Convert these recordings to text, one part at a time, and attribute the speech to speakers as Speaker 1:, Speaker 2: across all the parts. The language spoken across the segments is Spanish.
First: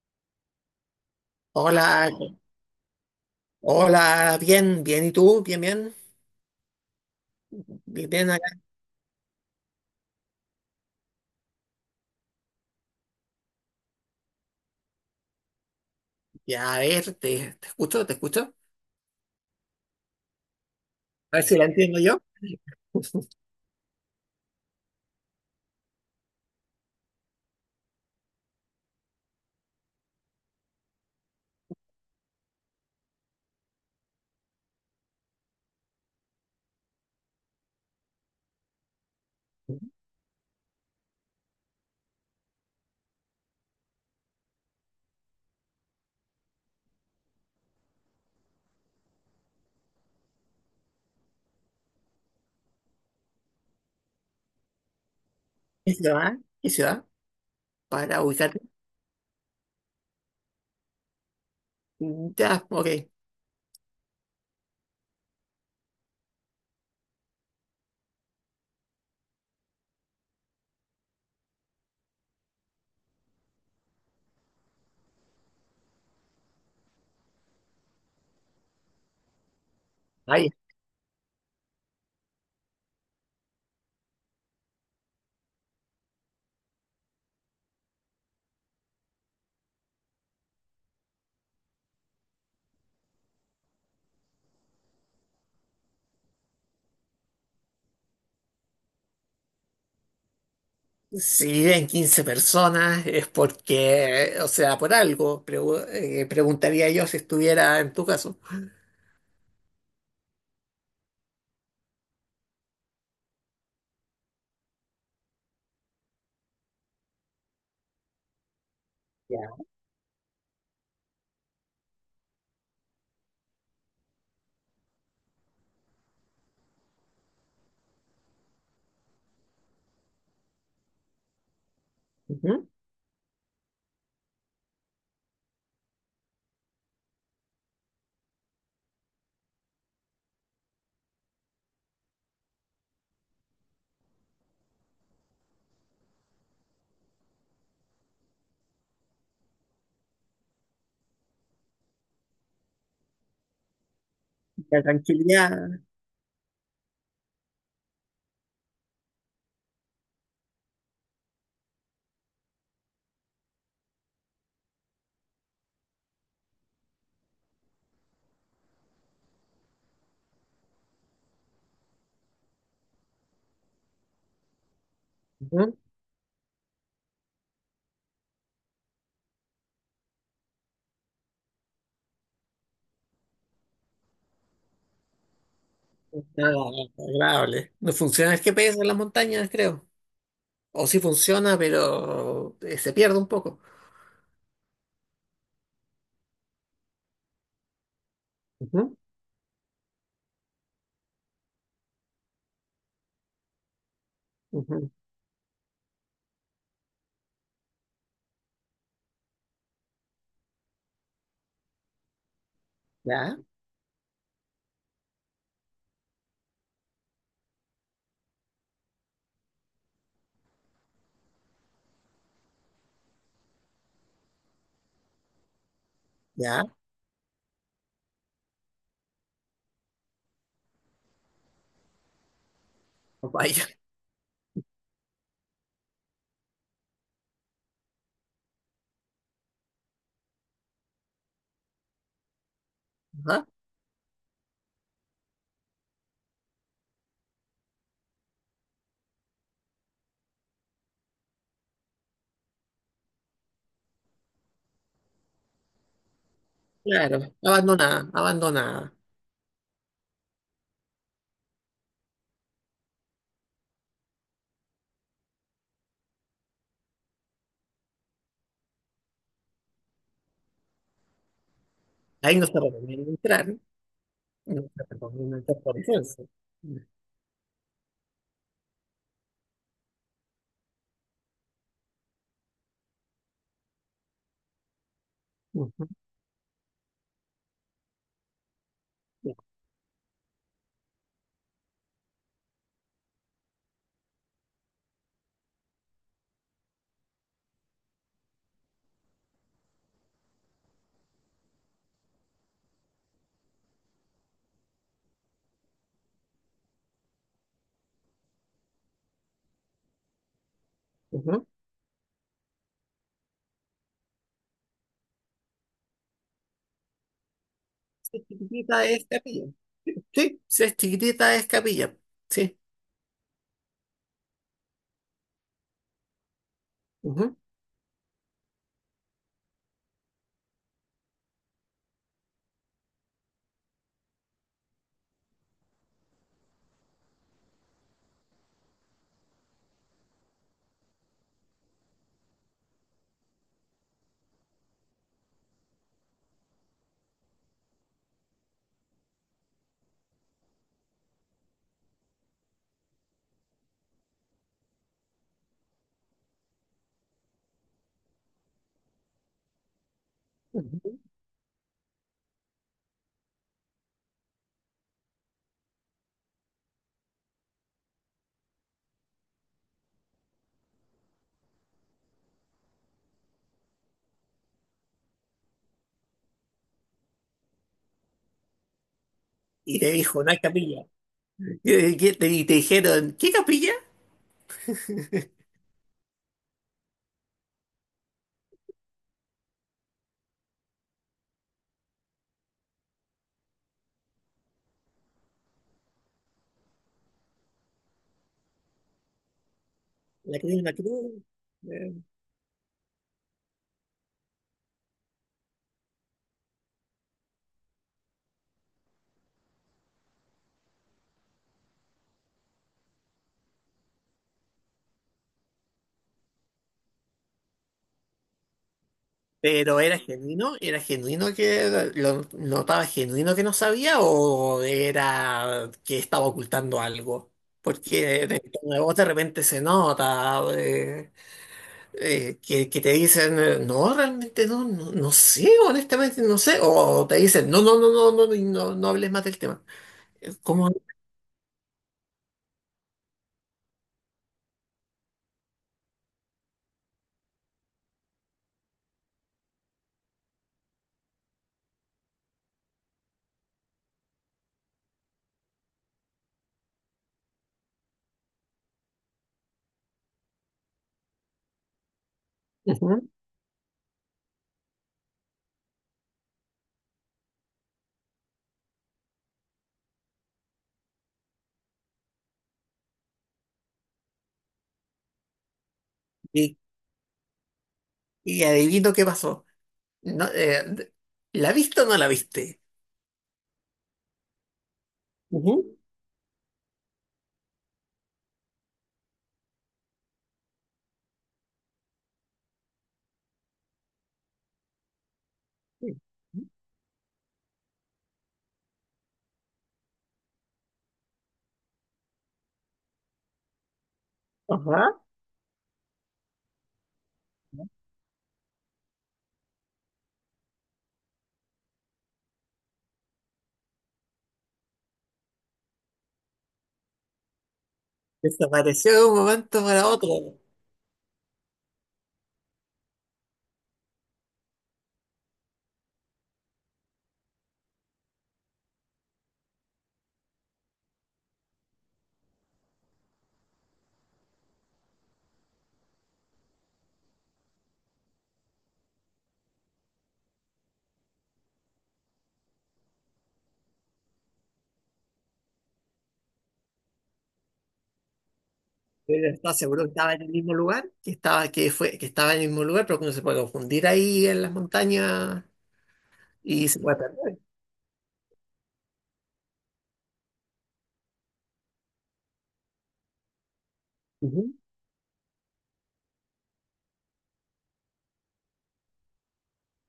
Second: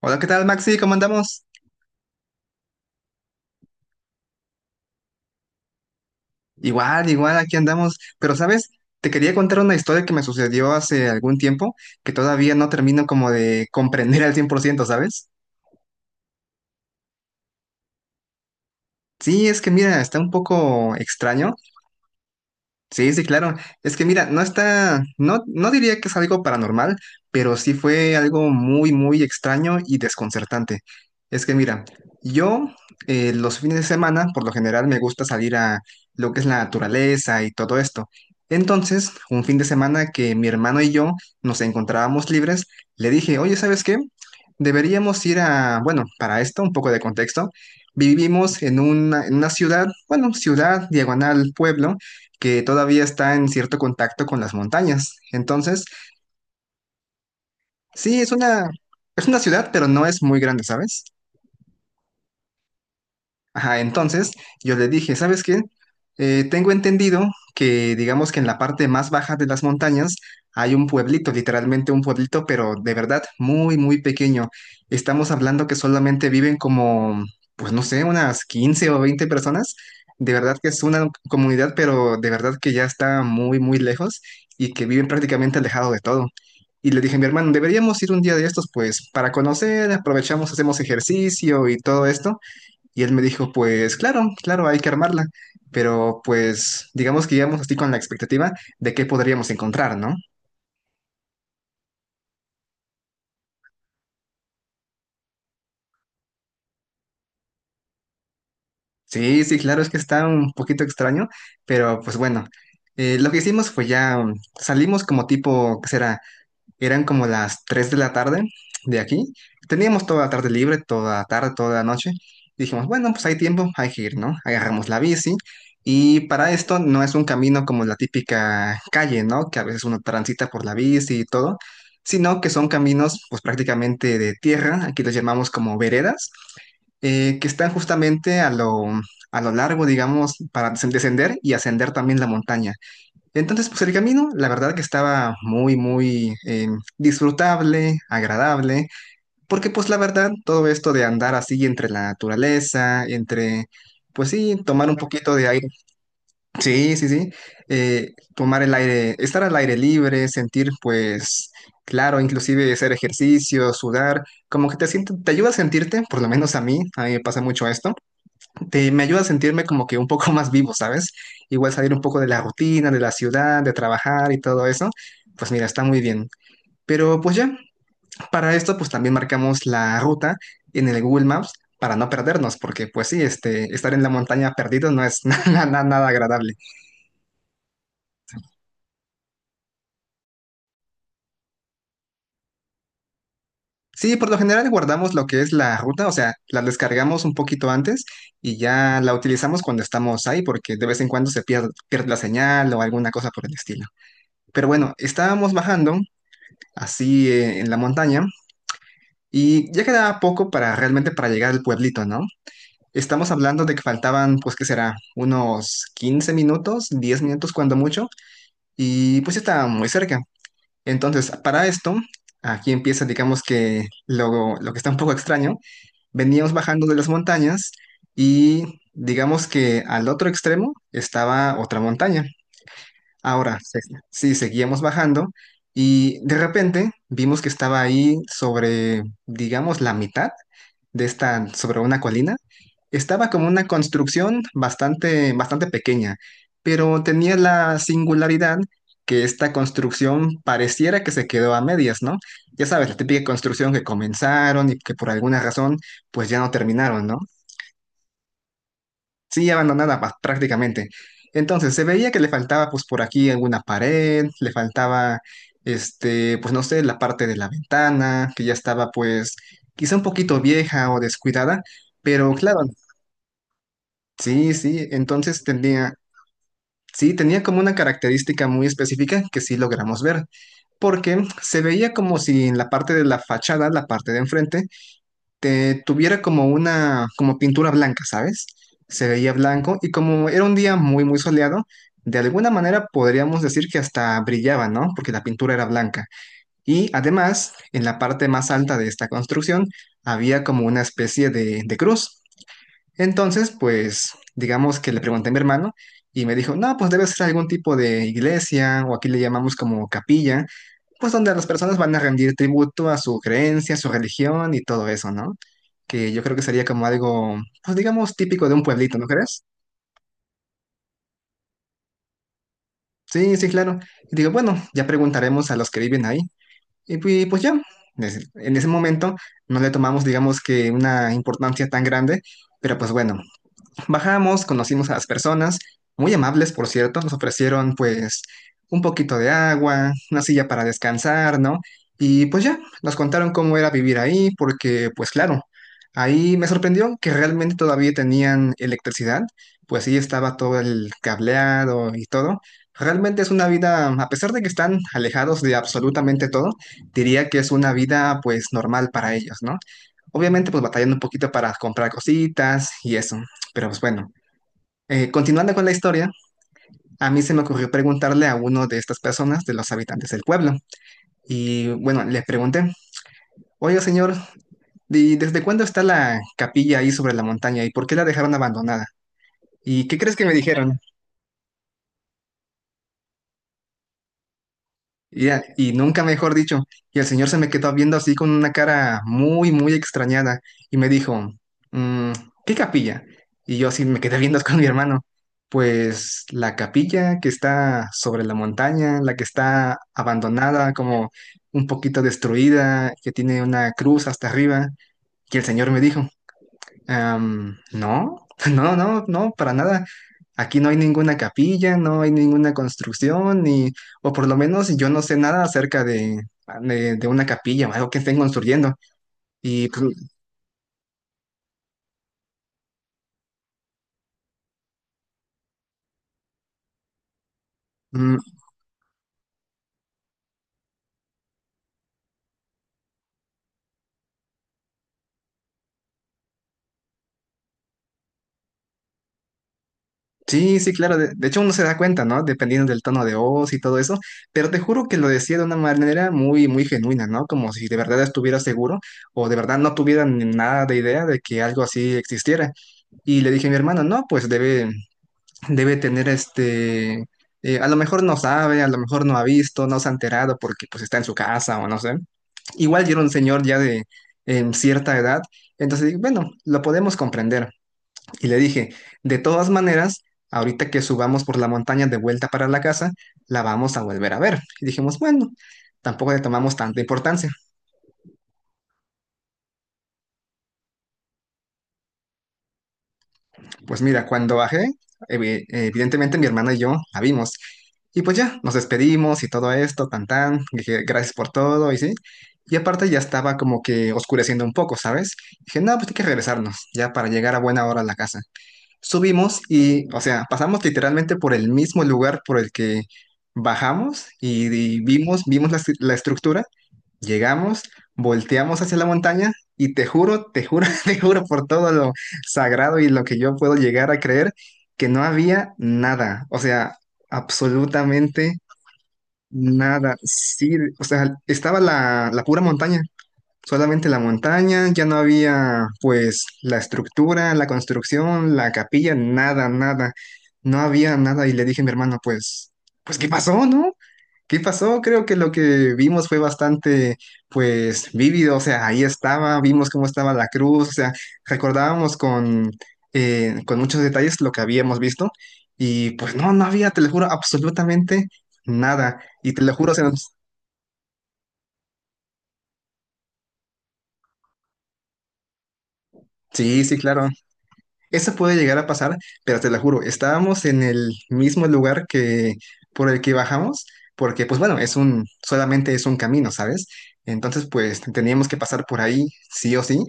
Speaker 1: Hola, ¿qué tal, Maxi? ¿Cómo andamos?
Speaker 2: Hola, hola, bien, bien, ¿y tú? Bien, bien,
Speaker 1: Igual, igual, aquí andamos.
Speaker 2: bien, bien
Speaker 1: Pero,
Speaker 2: acá.
Speaker 1: ¿sabes? Te quería contar una historia que me sucedió hace algún tiempo que todavía no termino como de comprender al 100%, ¿sabes?
Speaker 2: Ya, a ver, te escucho, te escucho.
Speaker 1: Sí, es que mira, está un poco
Speaker 2: A ver
Speaker 1: extraño.
Speaker 2: si la entiendo yo.
Speaker 1: Sí, sí, claro. Es que mira, no diría que es algo paranormal, pero sí fue algo muy, muy extraño y desconcertante. Es que mira, yo los fines de semana, por lo general, me gusta salir a lo que es la naturaleza y todo esto. Entonces, un fin de semana que mi hermano y yo nos encontrábamos libres, le dije, oye, ¿sabes qué? Deberíamos ir a, bueno, para esto, un poco de contexto. Vivimos en una ciudad, bueno, ciudad, diagonal, pueblo que todavía está en cierto contacto con las montañas. Entonces,
Speaker 2: ¿Qué ciudad? ¿Qué ciudad?
Speaker 1: sí,
Speaker 2: Para
Speaker 1: es
Speaker 2: ubicarte.
Speaker 1: una ciudad, pero no es muy grande, ¿sabes?
Speaker 2: Ya, ok.
Speaker 1: Ajá, entonces yo le dije, ¿sabes qué? Tengo entendido que digamos que en la parte más baja de las montañas hay un pueblito, literalmente un pueblito, pero de verdad muy, muy pequeño. Estamos hablando que solamente viven como, pues no sé, unas 15 o 20 personas. De
Speaker 2: Ahí.
Speaker 1: verdad que es una comunidad, pero de verdad que ya está muy, muy lejos y que viven prácticamente alejado de todo. Y le dije a mi hermano, deberíamos ir un día de estos, pues, para conocer, aprovechamos, hacemos ejercicio y todo esto. Y él me dijo, pues claro, claro, hay que armarla, pero pues digamos que íbamos así con la expectativa de qué podríamos encontrar, ¿no?
Speaker 2: Si viven 15 personas es porque, o sea, por algo, preguntaría yo si estuviera en tu caso.
Speaker 1: Sí, sí, claro, es que está un poquito extraño, pero pues bueno, lo que hicimos fue ya, salimos como tipo, ¿qué será? Eran como las 3 de la tarde de aquí.
Speaker 2: Ya.
Speaker 1: Teníamos toda la tarde libre, toda la tarde, toda la noche. Dijimos, bueno, pues hay tiempo, hay que ir, ¿no? Agarramos la bici. Y para esto no es un camino como la típica calle, ¿no? Que a veces uno transita por la bici y todo, sino que
Speaker 2: Ujú.
Speaker 1: son caminos pues prácticamente de tierra, aquí los llamamos como veredas, que están justamente a lo largo, digamos, para descender y ascender también la montaña. Entonces, pues el camino, la verdad que estaba muy, muy disfrutable, agradable, porque pues la verdad, todo esto de andar así entre la naturaleza, entre, pues sí,
Speaker 2: La
Speaker 1: tomar un poquito de aire,
Speaker 2: tranquilidad.
Speaker 1: sí, sí, sí, tomar el aire, estar al aire libre, sentir pues, claro, inclusive hacer ejercicio, sudar, como que te siente, te ayuda a sentirte, por lo menos a mí me pasa mucho esto. Me ayuda a sentirme como que un poco más vivo, ¿sabes? Igual salir un poco de la rutina, de la ciudad, de trabajar y todo eso, pues mira,
Speaker 2: Ujú.
Speaker 1: está muy bien. Pero pues ya, para esto pues también marcamos la ruta en el Google Maps para no perdernos, porque pues sí, este, estar en la montaña perdido no es nada, nada nada agradable.
Speaker 2: Nada agradable. No funciona el GPS en las montañas, creo. O sí funciona, pero se pierde un poco.
Speaker 1: Sí, por lo general guardamos lo que es la ruta, o sea, la descargamos un poquito antes y ya la utilizamos cuando estamos ahí, porque de vez en cuando se pierde, pierde la señal o alguna cosa por el estilo. Pero
Speaker 2: Ujú,
Speaker 1: bueno, estábamos bajando así, en la montaña. Y ya quedaba poco para realmente para llegar al pueblito, ¿no? Estamos
Speaker 2: ya,
Speaker 1: hablando de que faltaban, pues, ¿qué será? Unos 15 minutos, 10 minutos cuando mucho, y pues ya estaba muy cerca. Entonces, para esto, aquí empieza, digamos que lo que está un poco extraño. Veníamos
Speaker 2: ya,
Speaker 1: bajando de las montañas y digamos que al otro extremo estaba otra montaña.
Speaker 2: oh,
Speaker 1: Ahora,
Speaker 2: vaya,
Speaker 1: sí, seguíamos bajando y de repente vimos que estaba ahí sobre, digamos, la mitad de esta, sobre una colina. Estaba como
Speaker 2: ajá,
Speaker 1: una construcción bastante, bastante pequeña, pero tenía la singularidad que esta construcción pareciera que se quedó a medias, ¿no? Ya sabes, la típica construcción que comenzaron y que por alguna razón pues ya no terminaron, ¿no?
Speaker 2: claro, abandonada, abandonada.
Speaker 1: Sí, abandonada prácticamente. Entonces, se veía que le faltaba pues por aquí alguna pared, le faltaba este, pues no sé, la parte de la ventana, que ya estaba pues quizá un poquito vieja o descuidada, pero
Speaker 2: Ahí no se
Speaker 1: claro,
Speaker 2: recomienda entrar,
Speaker 1: sí,
Speaker 2: no se
Speaker 1: sí,
Speaker 2: recomienda
Speaker 1: entonces
Speaker 2: entrar por
Speaker 1: tenía,
Speaker 2: licencia.
Speaker 1: sí, tenía como una característica muy específica que sí logramos ver, porque se veía como si en la parte de la fachada, la parte de enfrente,
Speaker 2: Ujú,
Speaker 1: tuviera como una, como pintura blanca, ¿sabes? Se veía blanco y como era un día muy, muy soleado, de alguna manera podríamos decir que hasta brillaba, ¿no? Porque la pintura era blanca. Y además, en la parte más alta de esta construcción había como una especie de cruz. Entonces, pues, digamos que le pregunté a mi hermano y me dijo, no, pues debe ser algún tipo de iglesia o aquí le llamamos como capilla, pues donde las
Speaker 2: ujú.
Speaker 1: personas van a rendir tributo a su creencia, a su religión y todo eso, ¿no? Que yo creo que sería como algo, pues digamos,
Speaker 2: Si es
Speaker 1: típico de un
Speaker 2: chiquitita
Speaker 1: pueblito, ¿no
Speaker 2: es
Speaker 1: crees?
Speaker 2: capilla. Sí, si es chiquitita es capilla. Sí.
Speaker 1: Sí, sí, claro. Y digo, bueno, ya preguntaremos a los que viven ahí. Y
Speaker 2: Ujú,
Speaker 1: pues, ya, en ese momento no le tomamos, digamos, que una importancia tan grande, pero pues bueno, bajamos, conocimos a las personas, muy amables, por cierto, nos ofrecieron pues un poquito de agua, una silla para descansar, ¿no? Y pues ya, nos contaron cómo era vivir ahí, porque pues claro, ahí me sorprendió que realmente todavía tenían electricidad, pues sí estaba todo el cableado y todo. Realmente es una vida, a pesar de que están alejados de absolutamente todo, diría que es una vida pues normal para ellos, ¿no? Obviamente pues batallando
Speaker 2: ujú.
Speaker 1: un poquito para comprar cositas y eso. Pero pues bueno, continuando con la historia, a mí se me ocurrió preguntarle a uno de estas personas, de los habitantes del pueblo. Y bueno, le pregunté, oye señor, ¿y desde cuándo está la capilla ahí sobre la montaña y por qué la dejaron abandonada?
Speaker 2: Y
Speaker 1: ¿Y
Speaker 2: te
Speaker 1: qué crees
Speaker 2: dijo,
Speaker 1: que
Speaker 2: no
Speaker 1: me
Speaker 2: hay
Speaker 1: dijeron?
Speaker 2: capilla. Y, y- y te dijeron, ¿qué capilla?
Speaker 1: Y nunca mejor dicho. Y el señor se me quedó viendo así con una cara muy, muy extrañada y me dijo, "Mm, ¿qué capilla?" Y yo así me quedé viendo con mi hermano. Pues la capilla que está sobre la montaña, la que está
Speaker 2: La cruz,
Speaker 1: abandonada,
Speaker 2: la
Speaker 1: como
Speaker 2: cruz.
Speaker 1: un poquito destruida, que tiene una cruz hasta arriba. Y el señor me dijo, "Am, no, no, no, no, para nada. Aquí no hay ninguna capilla, no hay ninguna construcción, ni, o por lo menos yo no sé nada acerca de, una capilla o algo que estén construyendo." Y
Speaker 2: Pero
Speaker 1: pues,
Speaker 2: era genuino que lo notaba genuino que no sabía o era que estaba ocultando algo.
Speaker 1: mm,
Speaker 2: Porque en tono de voz de repente se nota que te dicen, no, realmente no, no, no sé, honestamente no sé. O te dicen, no, no, no, no, no, no, no hables más del tema.
Speaker 1: sí,
Speaker 2: ¿Cómo?
Speaker 1: sí, claro, de hecho uno se da cuenta, ¿no? Dependiendo del tono de voz y todo eso, pero te juro que lo decía de una manera muy, muy genuina, ¿no? Como si de verdad estuviera seguro o de verdad no tuviera ni nada de idea de que algo así existiera. Y le dije a mi hermano, no, pues debe tener este, a lo mejor no sabe, a lo mejor no ha visto, no se ha enterado porque pues está en su casa o no sé. Igual yo era
Speaker 2: Ujú.
Speaker 1: un señor ya de cierta edad, entonces dije, bueno, lo podemos comprender. Y le dije, de todas maneras, ahorita que subamos por la montaña de vuelta para la casa, la vamos a volver a ver. Y dijimos, bueno, tampoco le tomamos
Speaker 2: Y,
Speaker 1: tanta importancia.
Speaker 2: y adivino qué pasó. No, ¿la viste o no la viste?
Speaker 1: Pues mira, cuando bajé,
Speaker 2: Ujú.
Speaker 1: evidentemente mi hermana y yo la vimos. Y pues ya, nos despedimos y todo esto, tan tan, dije gracias por todo y sí. Y aparte ya estaba como que oscureciendo un poco, ¿sabes? Dije, no, pues hay que regresarnos, ya para llegar a buena hora a la casa. Subimos y, o sea, pasamos literalmente por el mismo lugar por el que bajamos y
Speaker 2: Ajá.
Speaker 1: vimos, vimos la estructura. Llegamos, volteamos hacia la montaña y te juro, te juro por todo lo sagrado y lo que yo puedo llegar a creer, que no había nada, o sea, absolutamente
Speaker 2: Desapareció de un momento para
Speaker 1: nada.
Speaker 2: otro.
Speaker 1: Sí, o sea, estaba la pura montaña, solamente la montaña, ya no había pues la estructura, la construcción, la capilla, nada, nada. No había nada y le dije a mi hermano, pues, ¿qué pasó, no? ¿Qué pasó? Creo que lo que vimos fue bastante, pues, vívido, o sea, ahí estaba, vimos cómo estaba la cruz, o sea, recordábamos con muchos detalles lo que habíamos visto y pues no, no había, te lo juro, absolutamente nada.
Speaker 2: Pero
Speaker 1: Y te lo
Speaker 2: estaba
Speaker 1: juro, o
Speaker 2: seguro
Speaker 1: sea,
Speaker 2: que estaba en el mismo lugar, que estaba, que fue, que estaba en el mismo lugar, pero que uno se puede confundir ahí en las montañas
Speaker 1: sí,
Speaker 2: y
Speaker 1: sí,
Speaker 2: se puede
Speaker 1: claro.
Speaker 2: perder.
Speaker 1: Eso puede llegar a pasar, pero te lo juro, estábamos en el mismo lugar que por el que bajamos, porque pues
Speaker 2: Ujú.
Speaker 1: bueno, es un, solamente es un camino, ¿sabes? Entonces pues teníamos que pasar por ahí, sí o sí.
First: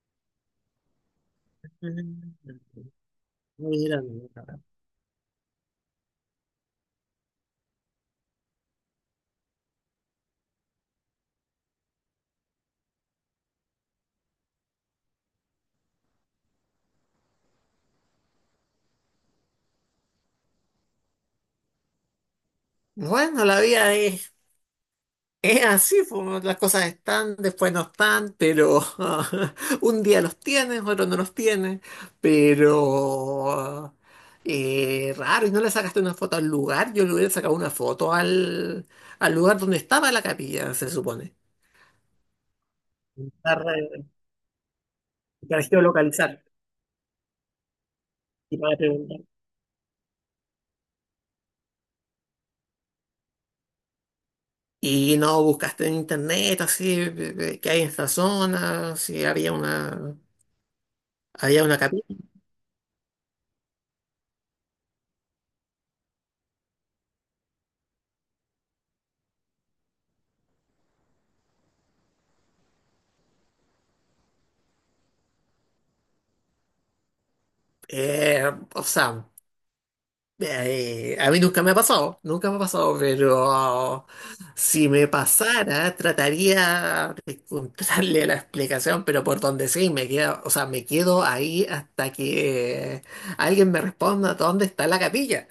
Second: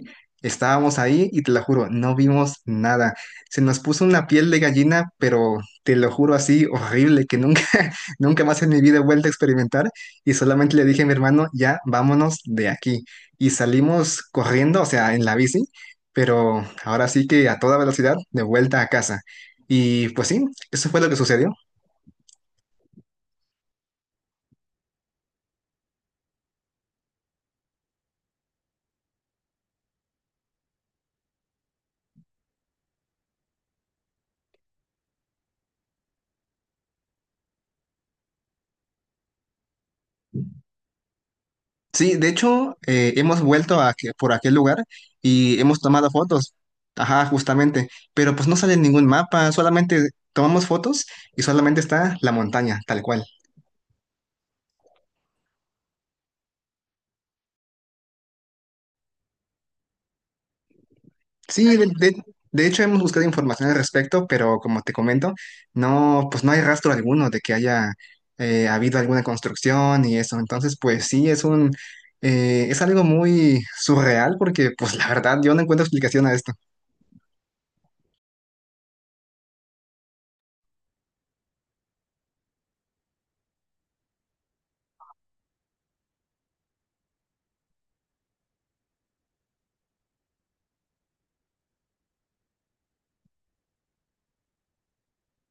Speaker 1: Estábamos ahí y te lo juro, no
Speaker 2: Mm,
Speaker 1: vimos nada. Se nos
Speaker 2: Mira,
Speaker 1: puso una piel
Speaker 2: mira.
Speaker 1: de gallina, pero te lo juro así, horrible, que nunca, nunca más en mi vida he vuelto a experimentar. Y solamente le dije a mi hermano, ya, vámonos de aquí. Y salimos corriendo, o sea, en la bici pero ahora sí que a toda velocidad, de vuelta a casa. Y pues sí, eso fue lo que sucedió.
Speaker 2: Bueno, la vida es así, pues, las cosas están, después no están, pero un día los tienes, otro no los tienes, pero raro, y no le sacaste una foto al lugar, yo le hubiera sacado una foto al lugar donde estaba la capilla, se supone,
Speaker 1: Sí, de hecho, hemos
Speaker 2: para,
Speaker 1: vuelto por aquel lugar y
Speaker 2: para
Speaker 1: hemos tomado
Speaker 2: geolocalizar
Speaker 1: fotos. Ajá, justamente. Pero pues no
Speaker 2: y
Speaker 1: sale
Speaker 2: para
Speaker 1: ningún
Speaker 2: preguntar.
Speaker 1: mapa, solamente tomamos fotos y solamente está la montaña, tal cual.
Speaker 2: Y no buscaste en internet, así, qué hay en esta zona, si había una,
Speaker 1: Sí,
Speaker 2: había una capilla.
Speaker 1: de hecho hemos buscado información al respecto, pero como te comento, no, pues no hay rastro alguno de que haya habido alguna construcción y eso. Entonces, pues sí, es algo muy surreal porque, pues la verdad, yo no encuentro explicación a esto.
Speaker 2: Eh, o sea. A mí nunca me ha pasado, nunca me ha pasado, pero si me pasara, trataría de encontrarle la explicación, pero por donde sí, me quedo, o sea, me quedo ahí hasta que alguien me responda dónde está la capilla.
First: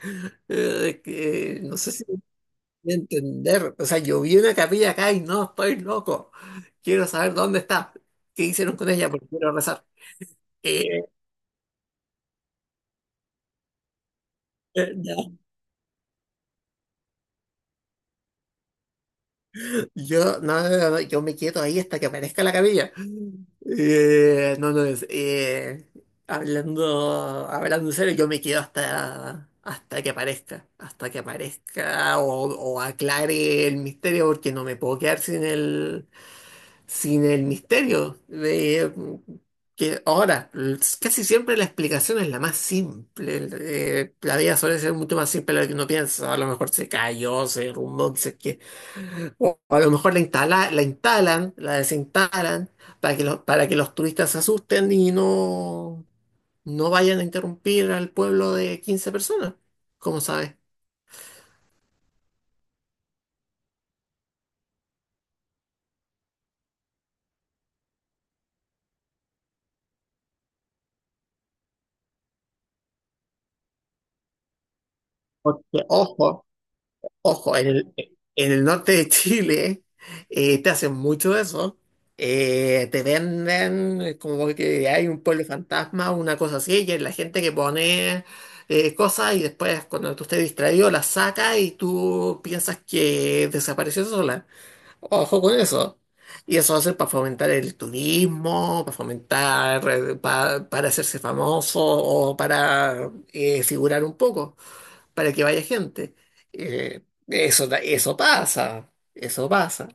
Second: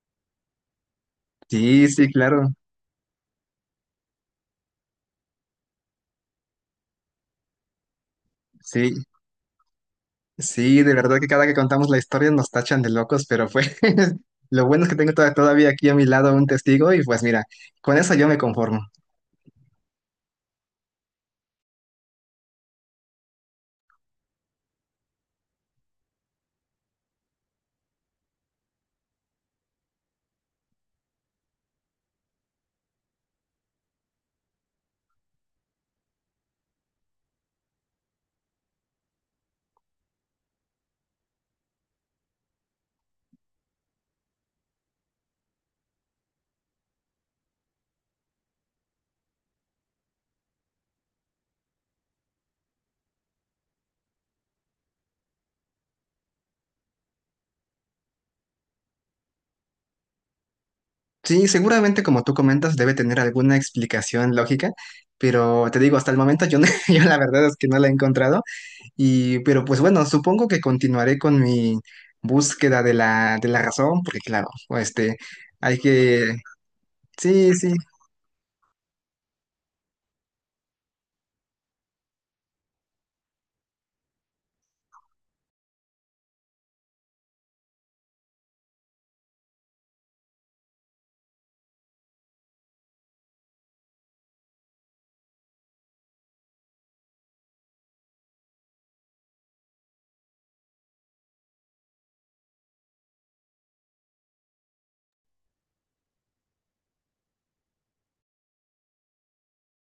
Speaker 2: Que no
Speaker 1: Sí,
Speaker 2: sé si
Speaker 1: sí,
Speaker 2: me
Speaker 1: claro,
Speaker 2: voy a entender, o sea, yo vi una capilla acá y no estoy loco, quiero saber dónde está, qué hicieron con
Speaker 1: sí,
Speaker 2: ella, porque quiero rezar.
Speaker 1: sí,
Speaker 2: Eh,
Speaker 1: de verdad que cada que contamos la historia nos tachan de locos, pero pues lo bueno es que tengo
Speaker 2: no.
Speaker 1: todavía aquí a mi lado un testigo y pues mira, con eso yo me conformo.
Speaker 2: Yo, no, no, no, no, yo me quedo ahí hasta que aparezca la camilla. No, no, hablando en serio, yo me quedo hasta que aparezca, hasta que aparezca o aclare el misterio, porque no me puedo quedar sin el misterio. De que ahora, casi siempre la explicación es la más simple. La vida suele ser mucho más simple de lo que uno piensa. A lo mejor se cayó, se derrumbó, o a lo mejor la instalan, la desinstalan para que los, turistas se asusten y no vayan a interrumpir al pueblo de 15 personas. Como sabes?
Speaker 1: Sí, seguramente como tú comentas debe tener alguna explicación lógica, pero te digo, hasta el momento, yo, no- yo la verdad es que no la he encontrado y pero pues bueno, supongo que continuaré con mi búsqueda de la razón, porque claro, este,
Speaker 2: Porque,
Speaker 1: hay que,
Speaker 2: ojo,
Speaker 1: sí,
Speaker 2: ojo, en
Speaker 1: sí.
Speaker 2: el, en el norte de Chile te hacen mucho eso. Te venden como que hay un pueblo fantasma, una cosa así, y es la gente que pone cosas y después cuando tú estés distraído las saca y tú piensas que desapareció sola. Ojo con eso. Y eso va a ser para fomentar el turismo, para fomentar, para hacerse famoso o para figurar un poco, para que vaya gente. Eso pasa, eso pasa.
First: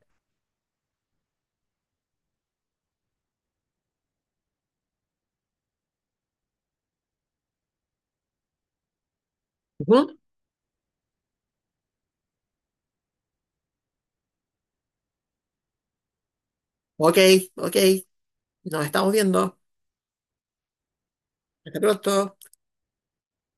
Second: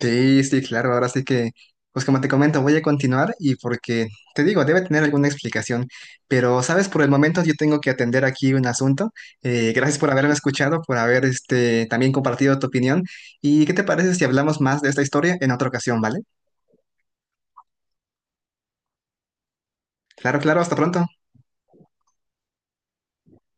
Speaker 1: Sí, sí, claro, ahora sí que, pues como te comento, voy a continuar y porque, te digo, debe tener alguna explicación, pero sabes, por el momento yo tengo que atender aquí un asunto. Gracias por
Speaker 2: Ujú.
Speaker 1: haberme escuchado, por haber este, también compartido tu opinión. ¿Y qué te parece si hablamos más de esta historia en otra ocasión, vale?
Speaker 2: Ok, ok, nos estamos viendo.
Speaker 1: Claro, claro, hasta pronto.
Speaker 2: Hasta pronto.